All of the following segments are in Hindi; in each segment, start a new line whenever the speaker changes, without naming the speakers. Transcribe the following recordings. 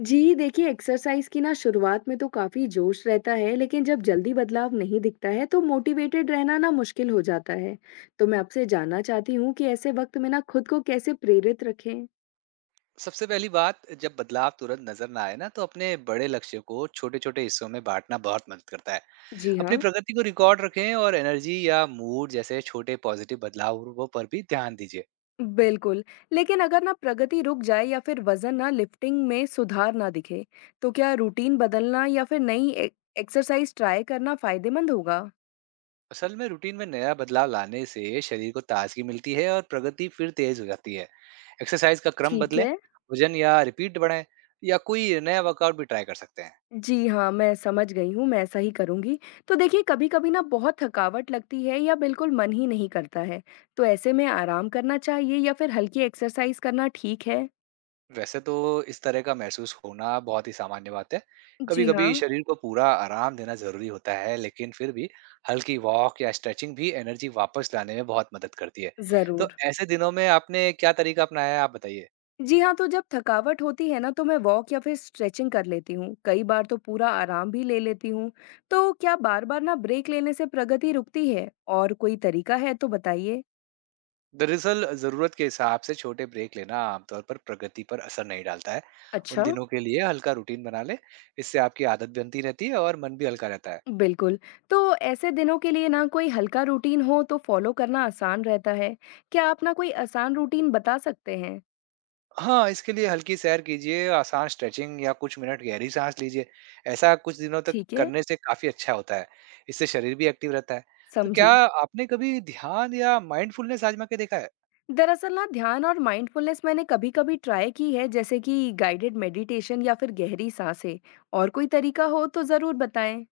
जी देखिए एक्सरसाइज की ना शुरुआत में तो काफी जोश रहता है लेकिन जब जल्दी बदलाव नहीं दिखता है तो मोटिवेटेड रहना ना मुश्किल हो जाता है। तो मैं आपसे जानना चाहती हूँ कि ऐसे वक्त में ना खुद को कैसे प्रेरित रखें।
सबसे पहली बात, जब बदलाव तुरंत नजर ना आए ना तो अपने बड़े लक्ष्य को छोटे छोटे हिस्सों में बांटना बहुत मदद करता है।
जी
अपनी
हाँ।
प्रगति को रिकॉर्ड रखें और एनर्जी या मूड जैसे छोटे पॉजिटिव बदलावों पर भी ध्यान दीजिए।
बिल्कुल। लेकिन अगर ना प्रगति रुक जाए या फिर वजन ना लिफ्टिंग में सुधार ना दिखे, तो क्या रूटीन बदलना या फिर नई एक्सरसाइज ट्राई करना फायदेमंद होगा?
असल में रूटीन में नया बदलाव लाने से शरीर को ताजगी मिलती है और प्रगति फिर तेज हो जाती है। एक्सरसाइज का क्रम
ठीक
बदलें,
है।
वजन या रिपीट बढ़ाएं, या कोई नया वर्कआउट भी ट्राई कर सकते हैं।
जी हाँ, मैं समझ गई हूँ, मैं ऐसा ही करूँगी। तो देखिए कभी-कभी ना बहुत थकावट लगती है या बिल्कुल मन ही नहीं करता है, तो ऐसे में आराम करना चाहिए या फिर हल्की एक्सरसाइज करना ठीक है?
वैसे तो इस तरह का महसूस होना बहुत ही सामान्य बात है।
जी
कभी-कभी
हाँ,
शरीर को पूरा आराम देना ज़रूरी होता है, लेकिन फिर भी हल्की वॉक या स्ट्रेचिंग भी एनर्जी वापस लाने में बहुत मदद करती है। तो
ज़रूर।
ऐसे दिनों में आपने क्या तरीका अपनाया है, आप बताइए?
जी हाँ, तो जब थकावट होती है ना तो मैं वॉक या फिर स्ट्रेचिंग कर लेती हूँ, कई बार तो पूरा आराम भी ले लेती हूँ। तो क्या बार-बार ना ब्रेक लेने से प्रगति रुकती है? और कोई तरीका है तो बताइए?
दरअसल ज़रूरत के हिसाब से छोटे ब्रेक लेना आमतौर पर प्रगति पर असर नहीं डालता है। उन
अच्छा।
दिनों के लिए हल्का रूटीन बना लें, इससे आपकी आदत बनती रहती है और मन भी हल्का रहता है।
बिल्कुल। तो ऐसे दिनों के लिए ना कोई हल्का रूटीन हो तो फ़ॉलो करना आसान रहता है। क्या आप ना कोई आसान रूटीन बता सकते हैं?
हाँ, इसके लिए हल्की सैर कीजिए, आसान स्ट्रेचिंग या कुछ मिनट गहरी साँस लीजिए। ऐसा कुछ दिनों तक
ठीक है,
करने से काफ़ी अच्छा होता है। इससे शरीर भी एक्टिव रहता है। तो क्या
समझी।
आपने कभी ध्यान या माइंडफुलनेस आज़मा के देखा है?
दरअसल ना ध्यान और माइंडफुलनेस मैंने कभी-कभी ट्राई की है जैसे कि गाइडेड मेडिटेशन या फिर गहरी साँसें। और कोई तरीका हो तो ज़रूर बताएँ।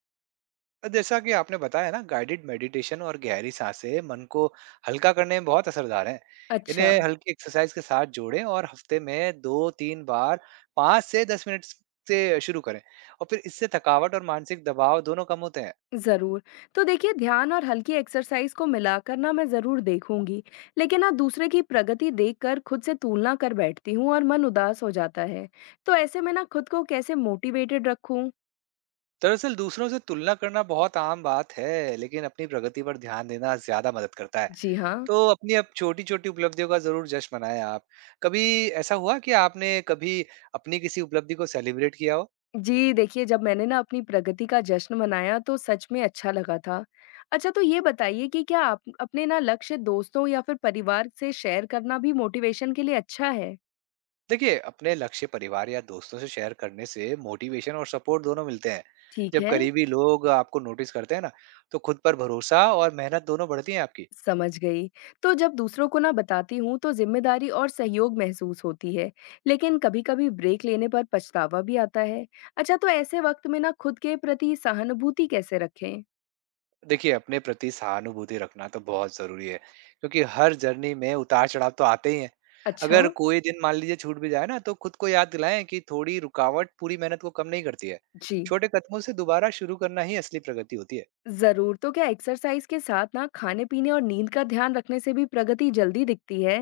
जैसा कि आपने बताया ना, गाइडेड मेडिटेशन और गहरी साँसें मन को हल्का करने में बहुत असरदार हैं।
अच्छा।
इन्हें हल्की एक्सरसाइज़ के साथ जोड़ें और हफ्ते में 2-3 बार 5 से 10 मिनट से शुरू करें, और फिर इससे थकावट और मानसिक दबाव दोनों कम होते हैं।
ज़रूर। तो देखिए ध्यान और हल्की एक्सरसाइज़ को मिलाकर ना मैं ज़रूर देखूँगी। लेकिन ना दूसरे की प्रगति देखकर खुद से तुलना कर बैठती हूँ और मन उदास हो जाता है। तो ऐसे में ना खुद को कैसे मोटिवेटेड रखूँ?
दरअसल दूसरों से तुलना करना बहुत आम बात है, लेकिन अपनी प्रगति पर ध्यान देना ज्यादा मदद करता है।
जी हाँ।
तो अपनी अब छोटी छोटी उपलब्धियों का जरूर जश्न मनाएं आप। कभी ऐसा हुआ कि आपने कभी अपनी किसी उपलब्धि को सेलिब्रेट किया हो?
जी देखिए जब मैंने ना अपनी प्रगति का जश्न मनाया तो सच में अच्छा लगा था। अच्छा तो ये बताइए कि क्या आप अपने ना लक्ष्य दोस्तों या फिर परिवार से शेयर करना भी मोटिवेशन के लिए अच्छा है?
देखिए, अपने लक्ष्य परिवार या दोस्तों से शेयर करने से मोटिवेशन और सपोर्ट दोनों मिलते हैं।
ठीक
जब
है।
करीबी लोग आपको नोटिस करते हैं ना, तो खुद पर भरोसा और मेहनत दोनों बढ़ती है आपकी।
समझ गई। तो जब दूसरों को ना बताती हूँ तो जिम्मेदारी और सहयोग महसूस होती है, लेकिन कभी-कभी ब्रेक लेने पर पछतावा भी आता है। अच्छा तो ऐसे वक्त में ना खुद के प्रति सहानुभूति कैसे रखें?
देखिए, अपने प्रति सहानुभूति रखना तो बहुत ज़रूरी है, क्योंकि हर जर्नी में उतार-चढ़ाव तो आते ही हैं।
अच्छा,
अगर कोई दिन मान लीजिए छूट भी जाए ना, तो खुद को याद दिलाएँ कि थोड़ी रुकावट पूरी मेहनत को कम नहीं करती है।
जी।
छोटे कदमों से दोबारा शुरू करना ही असली प्रगति होती है।
ज़रूर, तो क्या एक्सरसाइज के साथ ना खाने-पीने और नींद का ध्यान रखने से भी प्रगति जल्दी दिखती है?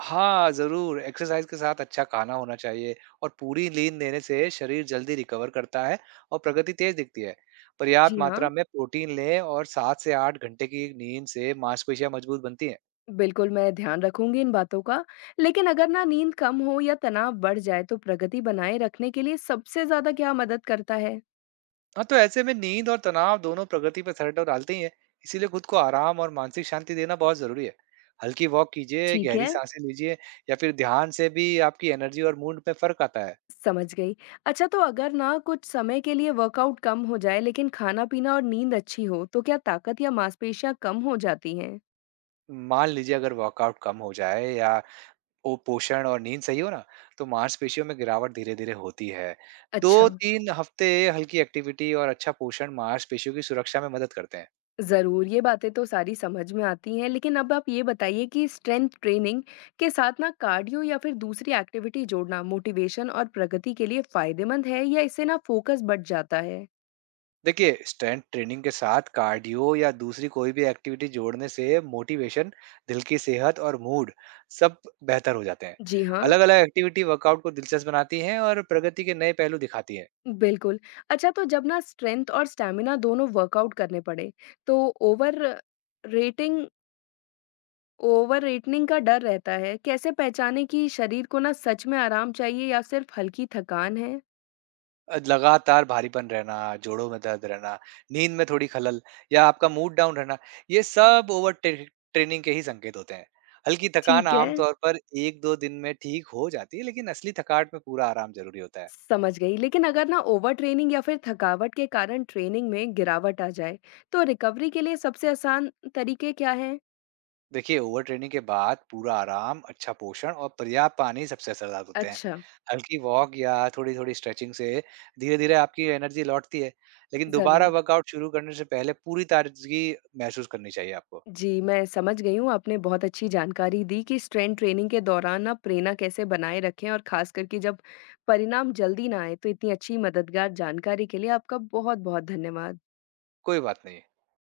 हाँ, ज़रूर, एक्सरसाइज़ के साथ अच्छा खाना होना चाहिए और पूरी नींद लेने से शरीर जल्दी रिकवर करता है और प्रगति तेज़ दिखती है। पर्याप्त
जी हाँ,
मात्रा में प्रोटीन लें, और 7 से 8 घंटे की नींद से मांसपेशियाँ मजबूत बनती हैं।
बिल्कुल मैं ध्यान रखूँगी इन बातों का। लेकिन अगर ना नींद कम हो या तनाव बढ़ जाए तो प्रगति बनाए रखने के लिए सबसे ज़्यादा क्या मदद करता है?
हाँ, तो ऐसे में नींद और तनाव दोनों प्रगति पर असर तो डालते ही हैं। इसीलिए खुद को आराम और मानसिक शांति देना बहुत ज़रूरी है। हल्की वॉक कीजिए,
ठीक
गहरी
है।
सांसें लीजिए, या फिर ध्यान से भी आपकी एनर्जी और मूड में फ़र्क आता है।
समझ गई। अच्छा तो अगर ना कुछ समय के लिए वर्कआउट कम हो जाए लेकिन खाना-पीना और नींद अच्छी हो, तो क्या ताकत या मांसपेशियाँ कम हो जाती हैं?
मान लीजिए अगर वर्कआउट कम हो जाए या वो पोषण और नींद सही हो ना, तो मांसपेशियों में गिरावट धीरे-धीरे होती है।
अच्छा,
2-3 हफ्ते हल्की एक्टिविटी और अच्छा पोषण मांसपेशियों की सुरक्षा में मदद करते हैं।
ज़रूर, ये बातें तो सारी समझ में आती हैं, लेकिन अब आप ये बताइए कि स्ट्रेंथ ट्रेनिंग के साथ ना कार्डियो या फिर दूसरी एक्टिविटी जोड़ना मोटिवेशन और प्रगति के लिए फ़ायदेमंद है या इससे ना फ़ोकस बढ़ जाता है?
देखिए, स्ट्रेंथ ट्रेनिंग के साथ कार्डियो या दूसरी कोई भी एक्टिविटी जोड़ने से मोटिवेशन, दिल की सेहत और मूड सब बेहतर हो जाते हैं।
जी हाँ,
अलग अलग एक्टिविटी वर्कआउट को दिलचस्प बनाती हैं और प्रगति के नए पहलू दिखाती है।
बिल्कुल। अच्छा तो जब ना स्ट्रेंथ और स्टैमिना दोनों वर्कआउट करने पड़े, तो रेटिंग ओवर ईटिंग का डर रहता है, कैसे पहचानें कि शरीर को ना सच में आराम चाहिए या सिर्फ हल्की थकान है?
लगातार भारीपन रहना, जोड़ों में दर्द रहना, नींद में थोड़ी खलल, या आपका मूड डाउन रहना, ये सब ओवर ट्रेनिंग के ही संकेत होते हैं। हल्की थकान
ठीक है,
आमतौर पर एक दो दिन में ठीक हो जाती है, लेकिन असली थकावट में पूरा आराम जरूरी होता है।
समझ गई। लेकिन अगर ना ओवर ट्रेनिंग या फिर थकावट के कारण ट्रेनिंग में गिरावट आ जाए, तो रिकवरी के लिए सबसे आसान तरीके क्या हैं?
देखिए, ओवर ट्रेनिंग के बाद पूरा आराम, अच्छा पोषण और पर्याप्त पानी सबसे असरदार होते हैं।
अच्छा,
हल्की वॉक या थोड़ी-थोड़ी स्ट्रेचिंग से धीरे-धीरे आपकी एनर्जी लौटती है, लेकिन दोबारा
ज़रूर।
वर्कआउट शुरू करने से पहले पूरी ताज़गी महसूस करनी चाहिए आपको।
जी, मैं समझ गई हूँ, आपने बहुत अच्छी जानकारी दी कि स्ट्रेंथ ट्रेनिंग के दौरान ना प्रेरणा कैसे बनाए रखें और खास करके जब परिणाम जल्दी ना आए, तो इतनी अच्छी मददगार जानकारी के लिए आपका बहुत-बहुत धन्यवाद।
कोई बात नहीं।